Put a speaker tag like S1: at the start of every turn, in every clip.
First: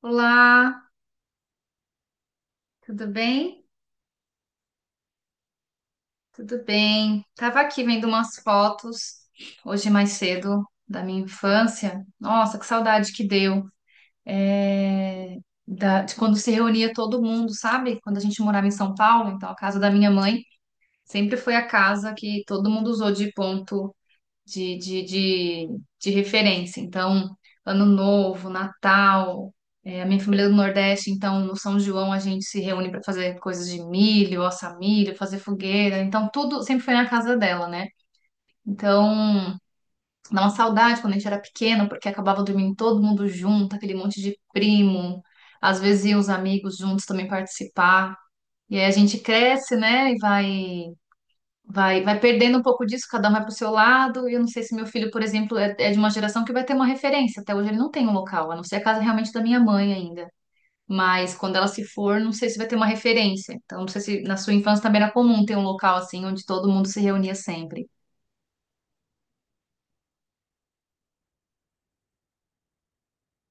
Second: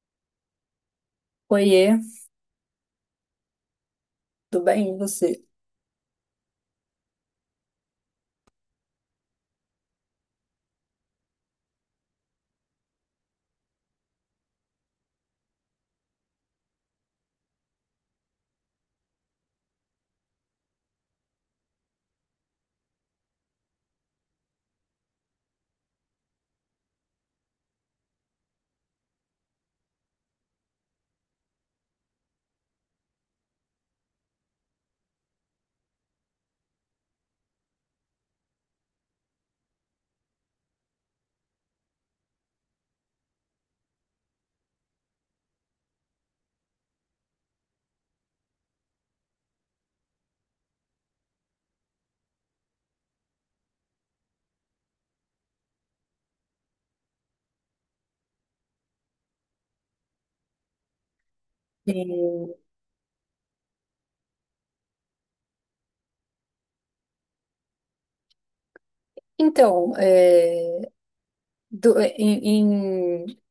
S1: Olá,
S2: Oiê,
S1: tudo bem?
S2: tudo bem? E você?
S1: Tudo bem. Tava aqui vendo umas fotos hoje mais cedo da minha infância. Nossa, que saudade que deu. É, de quando se reunia todo mundo, sabe? Quando a gente morava em São Paulo, então a casa da minha mãe sempre foi a casa que todo mundo usou de ponto de, de, de, de referência. Então, Ano Novo, Natal, é, a minha família é do Nordeste, então no São João a gente se reúne para fazer coisas de milho, assar milho, fazer fogueira. Então, tudo sempre foi na casa dela, né? Então, dá uma saudade quando a gente era pequeno, porque acabava dormindo todo mundo junto, aquele monte de primo. Às vezes iam os amigos juntos também participar. E aí a gente cresce, né? Vai, vai perdendo um pouco disso, cada um vai pro seu lado. E eu não sei se meu filho, por exemplo, é de uma geração que vai ter uma referência. Até hoje ele não tem um local, a não ser a casa realmente da minha mãe ainda. Mas quando ela se for, não sei
S2: Sim.
S1: se vai ter uma referência. Então, não sei se na sua infância também era comum ter um local assim, onde todo mundo se reunia sempre.
S2: Então, do- é, em, em,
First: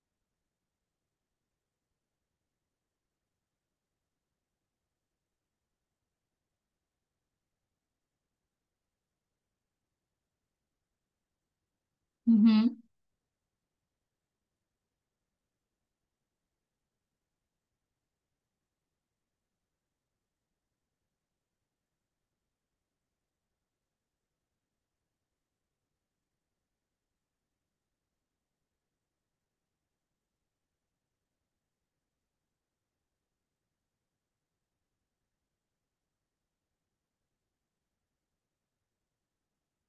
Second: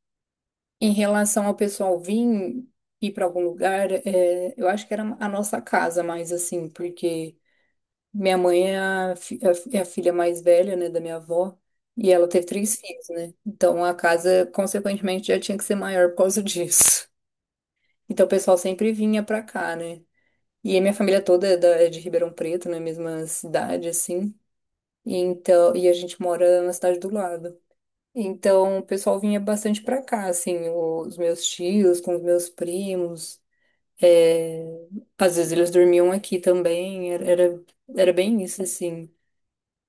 S2: em relação ao pessoal vir ir para algum lugar, eu acho que era a nossa casa mais assim, porque minha mãe é a filha mais velha, né, da minha avó, e ela teve três
S1: Uhum.
S2: filhos, né? Então a casa, consequentemente, já tinha que ser maior por causa disso. Então o pessoal sempre vinha para cá, né? E a minha família toda é de Ribeirão Preto, na mesma cidade, assim. E então, e a gente mora na cidade do lado. Então, o pessoal vinha bastante pra cá, assim, os meus tios, com os meus primos. é, Às vezes eles dormiam aqui também, era bem isso, assim.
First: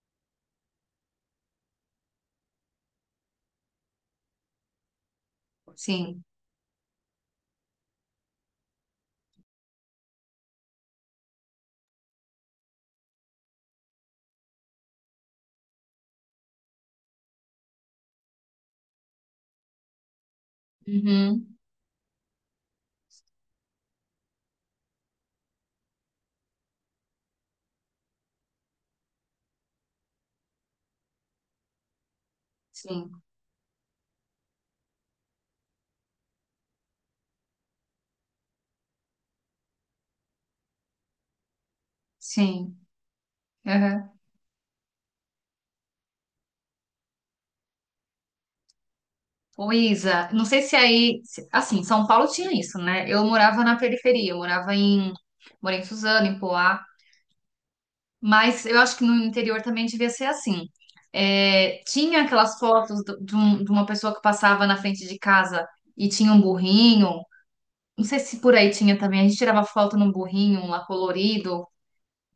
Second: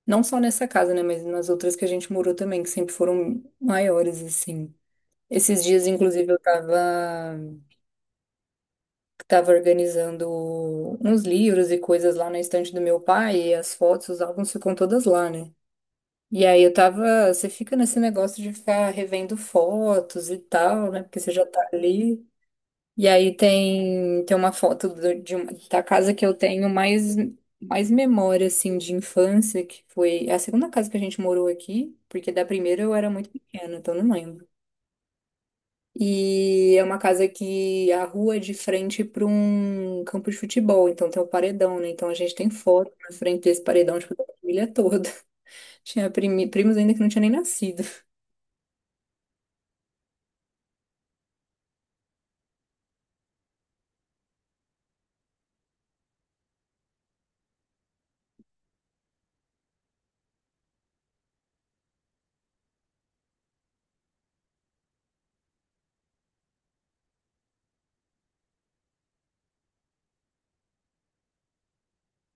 S2: Não só nessa casa, né, mas nas outras que a gente morou também, que sempre foram maiores, assim. Esses dias,
S1: Sim.
S2: inclusive, tava organizando uns livros e coisas lá na estante do meu pai, e as fotos, os álbuns ficam todas lá, né? E aí eu tava, você fica nesse negócio de ficar revendo fotos e tal, né? Porque você já
S1: Uhum.
S2: tá ali. E aí tem uma foto da casa que eu tenho mais memória, assim, de infância, que foi a segunda casa que a gente morou aqui, porque da primeira eu era
S1: Sim.
S2: muito pequena, então não lembro. E é uma casa que a rua é de frente para um campo de futebol, então tem o paredão, né? Então a gente tem
S1: Sim.
S2: foto na frente desse paredão, tipo,
S1: Uhum.
S2: da família toda. Tinha primos ainda que não tinha nem nascido.
S1: Ô, Isa, não sei se aí. Assim, São Paulo tinha isso, né? Eu morava na periferia, eu morava em. Morei em Suzano, em Poá. Mas eu acho que no interior também devia ser assim. É, tinha aquelas fotos de uma pessoa que passava na frente de casa e tinha um burrinho. Não sei se por aí tinha também. A gente tirava foto num burrinho um lá colorido.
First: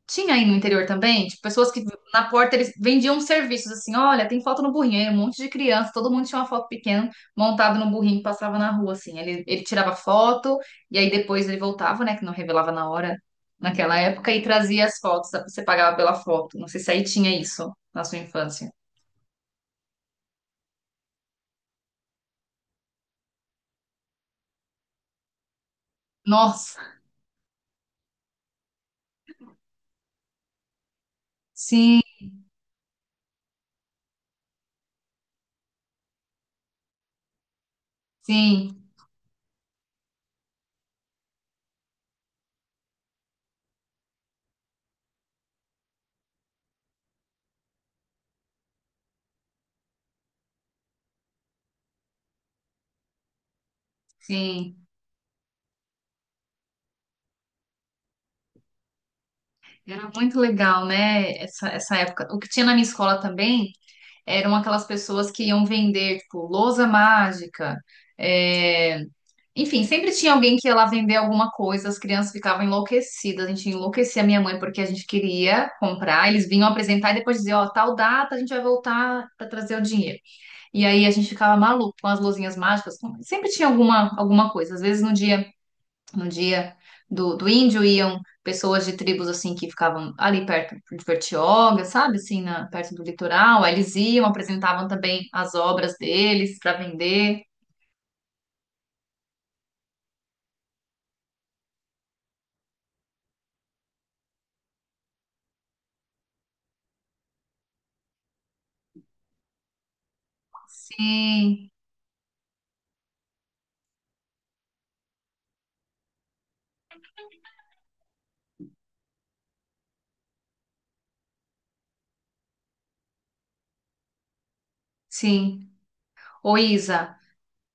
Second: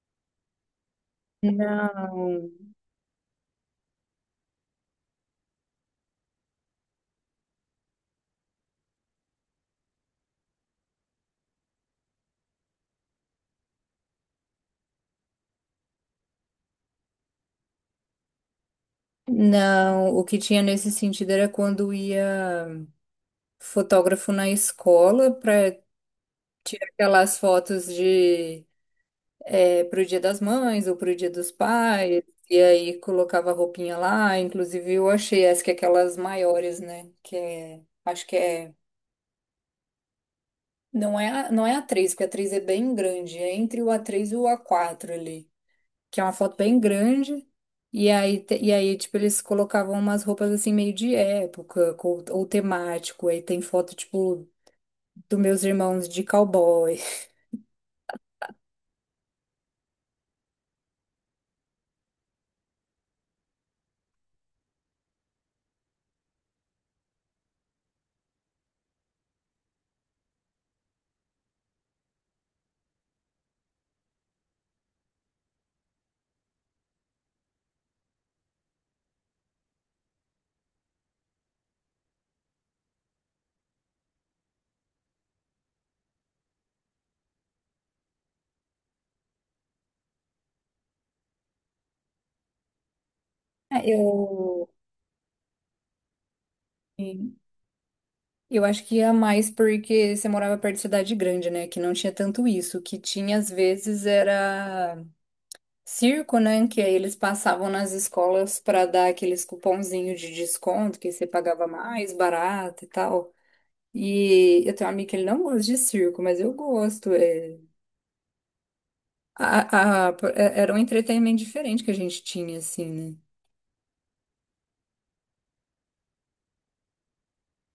S1: Tinha aí no interior também, tipo, pessoas que na
S2: Não,
S1: porta eles vendiam serviços assim, olha, tem foto no burrinho, aí um monte de criança, todo mundo tinha uma foto pequena montada no burrinho que passava na rua, assim. Ele tirava foto e aí depois ele voltava, né, que não revelava na hora, naquela época, e trazia as fotos, você pagava pela foto. Não sei se aí tinha isso na sua infância.
S2: não. O que tinha nesse sentido era quando ia fotógrafo na escola para
S1: Nossa,
S2: tirar aquelas fotos de pro Dia das Mães ou pro Dia dos
S1: sim,
S2: Pais, e aí colocava a roupinha lá. Inclusive eu achei essa que é aquelas maiores, né? Que é, acho que é,
S1: sim,
S2: não é, não é A3 porque A3 é bem grande, é entre o A3 e o A4 ali. Que é uma foto bem grande. E aí, tipo, eles colocavam umas roupas assim meio de época, ou temático. Aí tem foto, tipo,
S1: sim.
S2: dos meus irmãos de cowboy.
S1: Era muito legal, né, essa época. O que tinha na minha escola também eram aquelas pessoas que iam vender, tipo, lousa mágica. é, Enfim, sempre tinha alguém que ia lá vender alguma coisa, as crianças ficavam enlouquecidas. A gente enlouquecia a minha mãe porque a gente queria comprar. Eles vinham apresentar e depois dizer, ó, tal data a gente vai voltar para trazer o dinheiro. E aí a gente ficava maluco com as luzinhas mágicas. Sempre tinha alguma, alguma coisa. Às vezes no dia no dia do, do índio iam pessoas de tribos assim que ficavam ali perto de Bertioga, sabe? Assim, na, perto do litoral. Aí
S2: É,
S1: eles iam,
S2: Eu,
S1: apresentavam também as obras deles para vender.
S2: eu acho que ia mais porque você morava perto de cidade grande, né? Que não tinha tanto isso. O que tinha, às vezes, era circo, né? Que aí eles passavam nas escolas para dar aqueles cupomzinhos de desconto, que você pagava
S1: Sim,
S2: mais barato e tal. E eu tenho um amigo que ele não gosta de circo, mas eu gosto. Era um entretenimento diferente que a gente tinha, assim, né?
S1: sim. Ô, Isa,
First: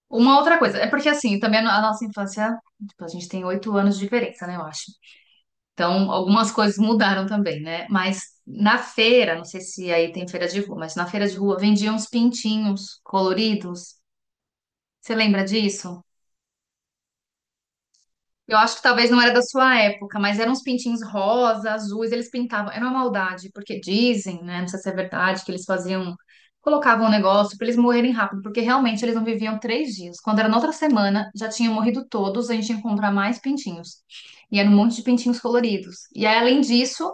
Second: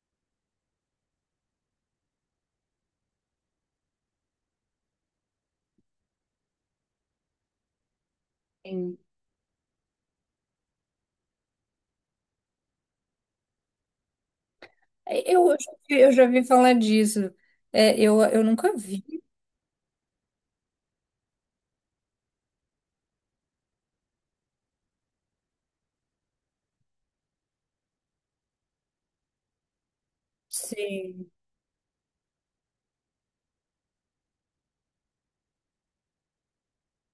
S1: uma outra coisa, é porque assim, também a nossa infância, tipo, a gente tem 8 anos de diferença, né, eu acho. Então, algumas coisas mudaram também, né? Mas na
S2: Sim.
S1: feira, não sei se aí tem feira de rua, mas na feira de rua vendiam uns pintinhos coloridos. Você lembra disso?
S2: Eu já ouvi falar disso. Eu
S1: Eu acho
S2: nunca
S1: que talvez não
S2: vi.
S1: era da sua época, mas eram uns pintinhos rosa, azuis, eles pintavam. Era uma maldade, porque dizem, né? Não sei se é verdade, que eles faziam, colocavam um negócio para eles morrerem rápido, porque realmente eles não viviam 3 dias. Quando era na outra
S2: Sim.
S1: semana, já tinham morrido todos, a gente ia comprar mais pintinhos. E era um monte de pintinhos coloridos. E aí, além disso,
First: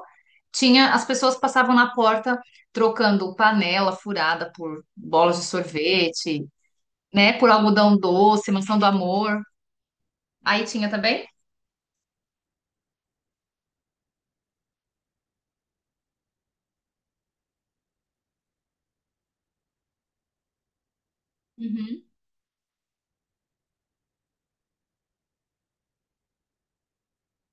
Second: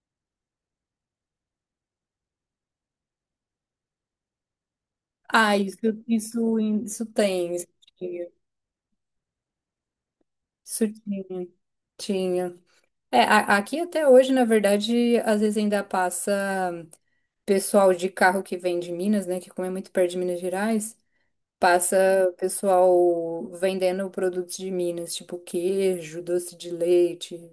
S1: tinha, as pessoas passavam na porta trocando panela furada por bolas de
S2: Ah, isso,
S1: sorvete,
S2: isso, isso
S1: né? Por
S2: tem. Isso
S1: algodão
S2: tinha.
S1: doce, mansão do amor. Aí
S2: Isso
S1: tinha
S2: tinha.
S1: também?
S2: Tinha. É, aqui até hoje, na verdade, às vezes ainda passa pessoal de carro que vem de Minas, né? Que como é muito perto de Minas Gerais. Passa
S1: Uhum.
S2: o pessoal vendendo produtos de Minas, tipo queijo, doce de leite.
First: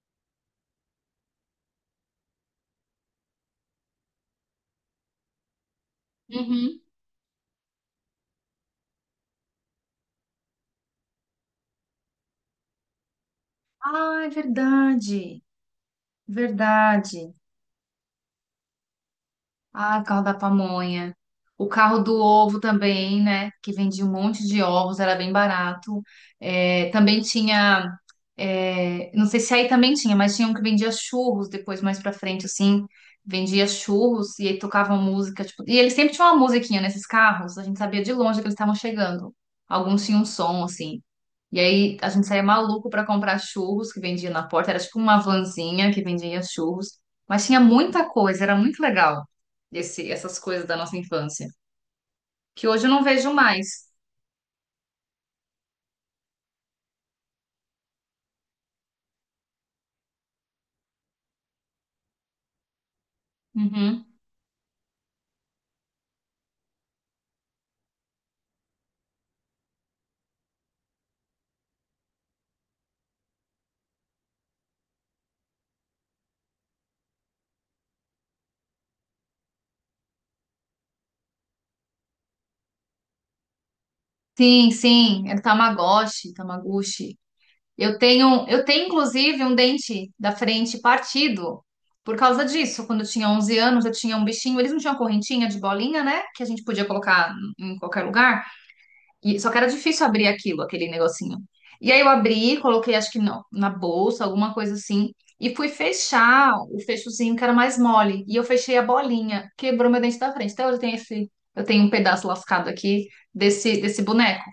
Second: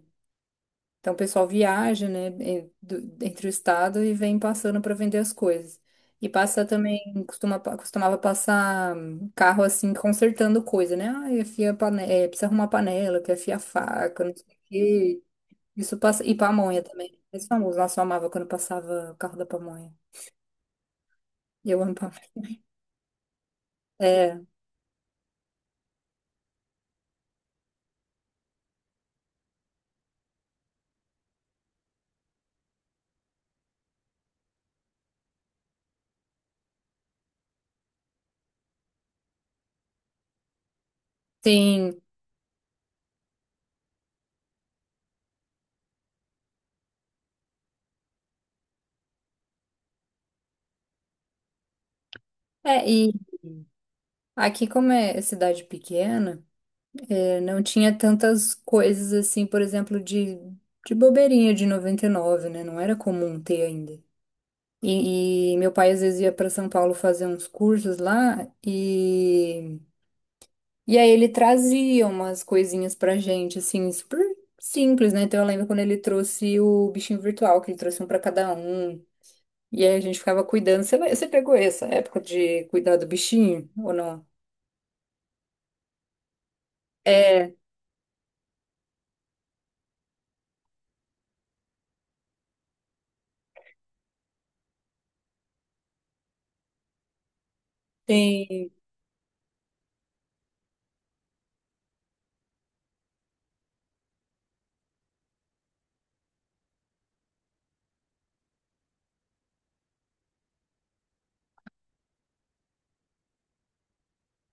S2: Então o pessoal viaja, né, entre o estado e vem passando para vender as coisas. E passa
S1: Uhum.
S2: também, costuma, costumava passar carro assim, consertando coisa, né? Ah, precisa arrumar panela, quer afiar
S1: Ah,
S2: faca,
S1: é
S2: não sei o quê.
S1: verdade.
S2: Isso passa. E pamonha também, né?
S1: Verdade.
S2: Esse famoso, nossa, eu amava quando passava o carro da pamonha.
S1: Ah, o carro da pamonha. O
S2: Eu amo
S1: carro do
S2: pamonha.
S1: ovo também, né? Que vendia um
S2: É,
S1: monte de ovos, era bem barato. É, também tinha. Não sei se aí também tinha, mas tinha um que vendia churros depois, mais pra frente, assim. Vendia churros e aí tocavam música. Tipo, e eles sempre tinham uma musiquinha nesses carros, a gente sabia de longe que eles estavam chegando. Alguns tinham um som, assim. E aí
S2: sim.
S1: a gente saía maluco pra comprar churros que vendia na porta. Era tipo uma vanzinha que vendia churros. Mas tinha muita coisa, era muito legal essas coisas da nossa infância. Que hoje
S2: É,
S1: eu não
S2: e.
S1: vejo mais.
S2: Aqui, como é cidade pequena, não tinha tantas coisas assim, por exemplo, de bobeirinha de 99, né? Não era comum ter ainda.
S1: Uhum.
S2: E meu pai às vezes ia para São Paulo fazer uns cursos lá e aí ele trazia umas coisinhas pra gente, assim, super simples, né? Então eu lembro quando ele trouxe o bichinho virtual, que ele trouxe um pra cada um. E aí a gente ficava cuidando. Você pegou essa época de cuidar do bichinho ou não?
S1: Sim, sim, era Tamagotchi, Tamaguchi.
S2: É,
S1: Eu tenho inclusive um dente da frente partido por causa disso. Quando eu tinha 11 anos, eu tinha um bichinho, eles não tinham correntinha de bolinha, né? Que a gente podia colocar em qualquer lugar.
S2: tem.
S1: E, só que era difícil abrir aquilo, aquele negocinho. E aí eu abri, coloquei, acho que não, na bolsa, alguma coisa assim, e fui fechar o fechozinho que era mais mole. E eu fechei a bolinha, quebrou meu dente da frente. Até hoje eu tenho esse, eu tenho um pedaço lascado aqui desse boneco.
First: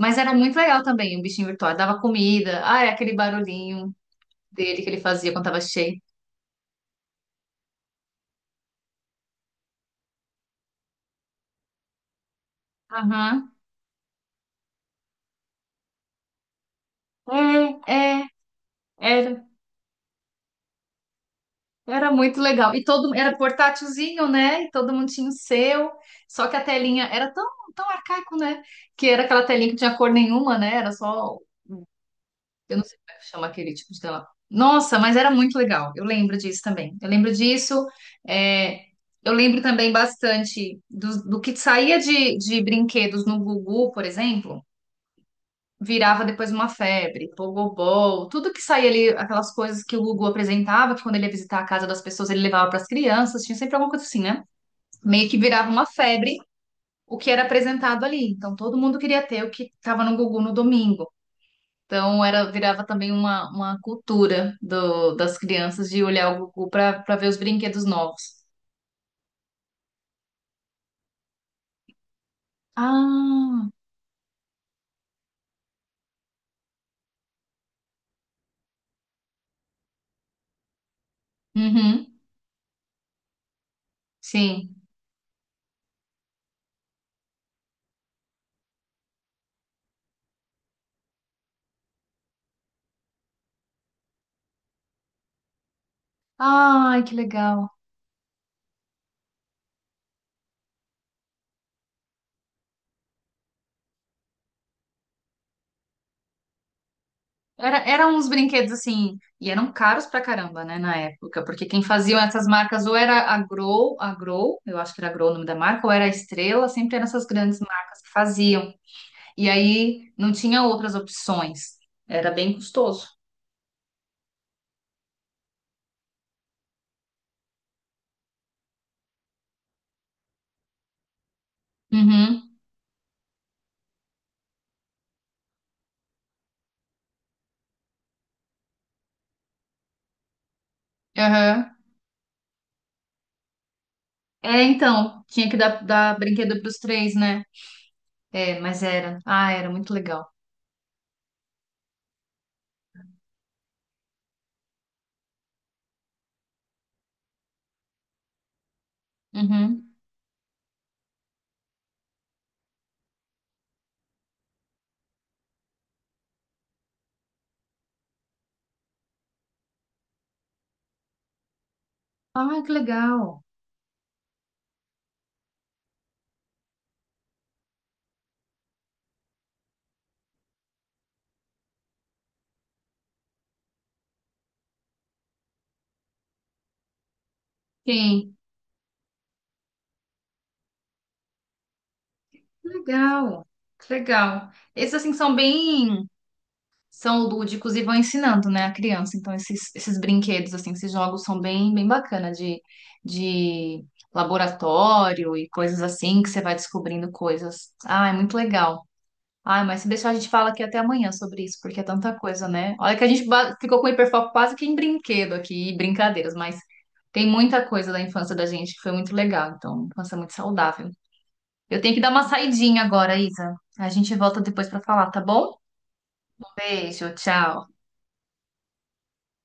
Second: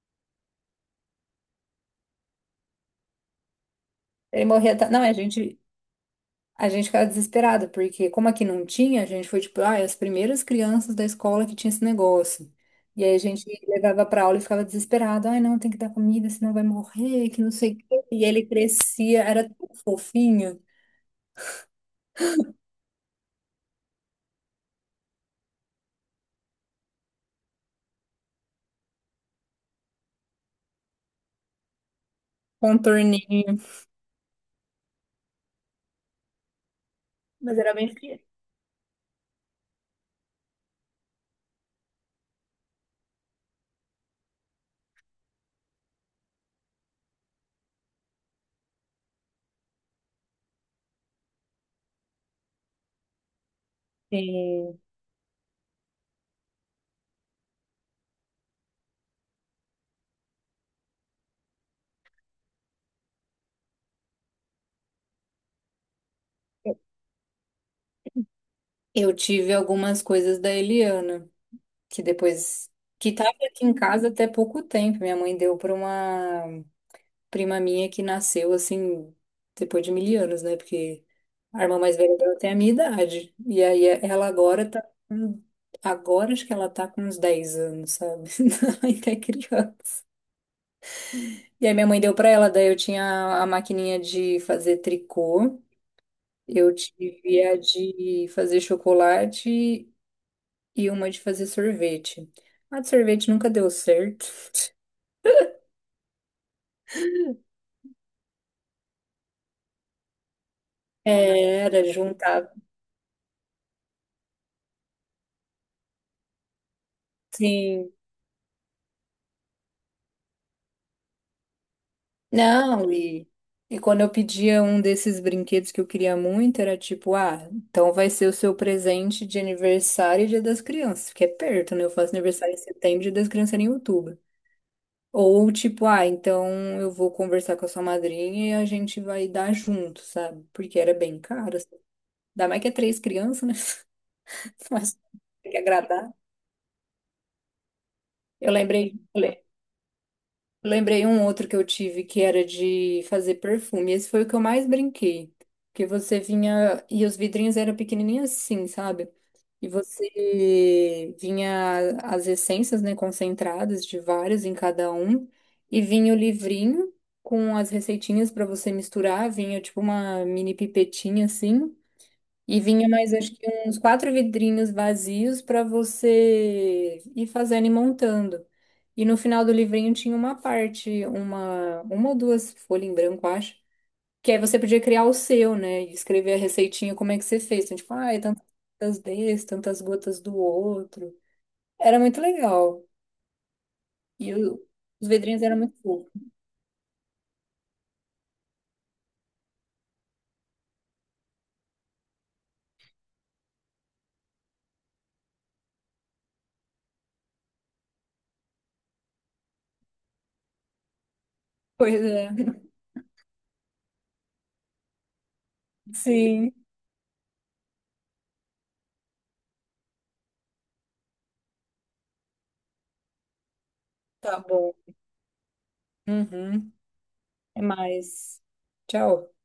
S1: Mas era muito legal também, um bichinho virtual. Dava comida, ah, é aquele barulhinho
S2: Ele morria.
S1: dele que
S2: Ta-
S1: ele
S2: Não, é, a
S1: fazia quando
S2: gente,
S1: tava cheio.
S2: A gente ficava desesperado, porque como aqui não tinha, a gente foi tipo, ah, as primeiras crianças da escola que tinha esse negócio. E aí a gente
S1: Aham.
S2: levava pra aula e ficava desesperado. Ai, não, tem que dar comida, senão vai morrer, que não sei o
S1: É,
S2: quê. E
S1: é,
S2: ele crescia,
S1: era.
S2: era tão fofinho,
S1: Era muito legal. E todo era portátilzinho, né? E todo mundo tinha o seu. Só que a telinha era tão, tão arcaico, né? Que era aquela telinha que não tinha cor nenhuma, né? Era só, eu não sei como é que chama
S2: contorninho,
S1: aquele tipo de tela. Nossa, mas era muito legal. Eu lembro disso também. Eu lembro
S2: mas era
S1: disso.
S2: bem pequeno.
S1: é, eu lembro também bastante do que saía de brinquedos no Gugu, por exemplo virava depois uma febre, pogobol, tudo que saía ali, aquelas coisas que o Gugu apresentava, que quando ele ia visitar a casa das pessoas ele levava para as crianças, tinha sempre alguma coisa assim, né?
S2: E
S1: Meio que virava uma febre o que era apresentado ali. Então todo mundo queria ter o que estava no Gugu no domingo. Então era virava também uma cultura do, das crianças de olhar o Gugu para ver os brinquedos novos.
S2: Eu tive algumas coisas da Eliana, que depois, que tava aqui
S1: Ah,
S2: em casa até pouco tempo. Minha mãe deu pra uma prima minha que nasceu assim, depois de mil anos, né? Porque a irmã mais
S1: uhum,
S2: velha dela tem a minha idade. E aí ela agora tá.
S1: sim.
S2: com- Agora acho que ela tá com uns 10 anos, sabe? Ainda é criança. E aí minha mãe deu pra ela, daí eu tinha a maquininha de fazer tricô, eu
S1: Ai, que
S2: tive a
S1: legal.
S2: de fazer chocolate e uma de fazer sorvete. A de sorvete nunca deu certo.
S1: Era, eram uns brinquedos assim, e eram caros pra caramba, né, na época,
S2: É,
S1: porque
S2: era
S1: quem faziam essas
S2: juntar,
S1: marcas ou era a Grow, eu acho que era a Grow o nome da marca, ou era a Estrela, sempre eram essas grandes
S2: sim.
S1: marcas que faziam. E aí não tinha outras opções, era bem
S2: Não,
S1: custoso.
S2: e, E quando eu pedia um desses brinquedos que eu queria muito, era tipo, ah, então vai ser o seu presente de aniversário e Dia das Crianças, que é perto, né? Eu faço
S1: Uhum,
S2: aniversário em setembro, Dia das Crianças era em outubro. Ou tipo, ah, então eu vou conversar com a sua madrinha e a gente vai dar junto, sabe? Porque era bem caro. Assim.
S1: aham.
S2: Ainda mais que é três crianças, né?
S1: É,
S2: Mas
S1: então, tinha
S2: tem
S1: que
S2: que
S1: dar,
S2: agradar.
S1: dar brinquedo pros três, né?
S2: Eu
S1: É, mas
S2: lembrei,
S1: era, ah, era muito legal.
S2: Eu lembrei um outro que eu tive que era de fazer perfume. Esse foi o que eu mais brinquei. Porque você vinha. E os vidrinhos eram pequenininhos assim, sabe? E
S1: Uhum.
S2: você vinha as essências, né, concentradas de vários em cada um. E vinha o livrinho com as receitinhas para você misturar. Vinha tipo uma mini pipetinha assim. E
S1: Ah, que
S2: vinha mais,
S1: legal.
S2: acho que uns quatro vidrinhos vazios para você ir fazendo e montando. E no final do livrinho tinha uma parte, uma ou duas folhas em branco, acho. Que aí você podia criar o seu, né? E escrever a receitinha, como é que você fez. Então, tipo, ah, é
S1: Sim,
S2: tantas gotas desse, tantas gotas do outro. Era muito
S1: que
S2: legal.
S1: legal, que
S2: E
S1: legal.
S2: o-
S1: Esses
S2: os
S1: assim são
S2: vidrinhos eram muito
S1: bem
S2: fofos.
S1: são lúdicos e vão ensinando, né, a criança. Então, esses, esses brinquedos, assim, esses jogos são bem, bem bacana de laboratório e coisas assim, que você vai descobrindo coisas. Ah, é muito legal. Ah, mas se deixar, a gente fala aqui até amanhã sobre isso, porque é
S2: Pois
S1: tanta
S2: é.
S1: coisa, né? Olha que a gente ficou com hiperfoco quase que em brinquedo aqui, e brincadeiras,
S2: Sim,
S1: mas tem muita coisa da infância da gente que foi muito legal, então, infância muito saudável. Eu tenho que dar uma saidinha agora, Isa. A gente
S2: tá
S1: volta depois
S2: bom.
S1: pra falar, tá bom?
S2: Uhum.
S1: Beijo,
S2: É
S1: tchau.
S2: mais. Tchau.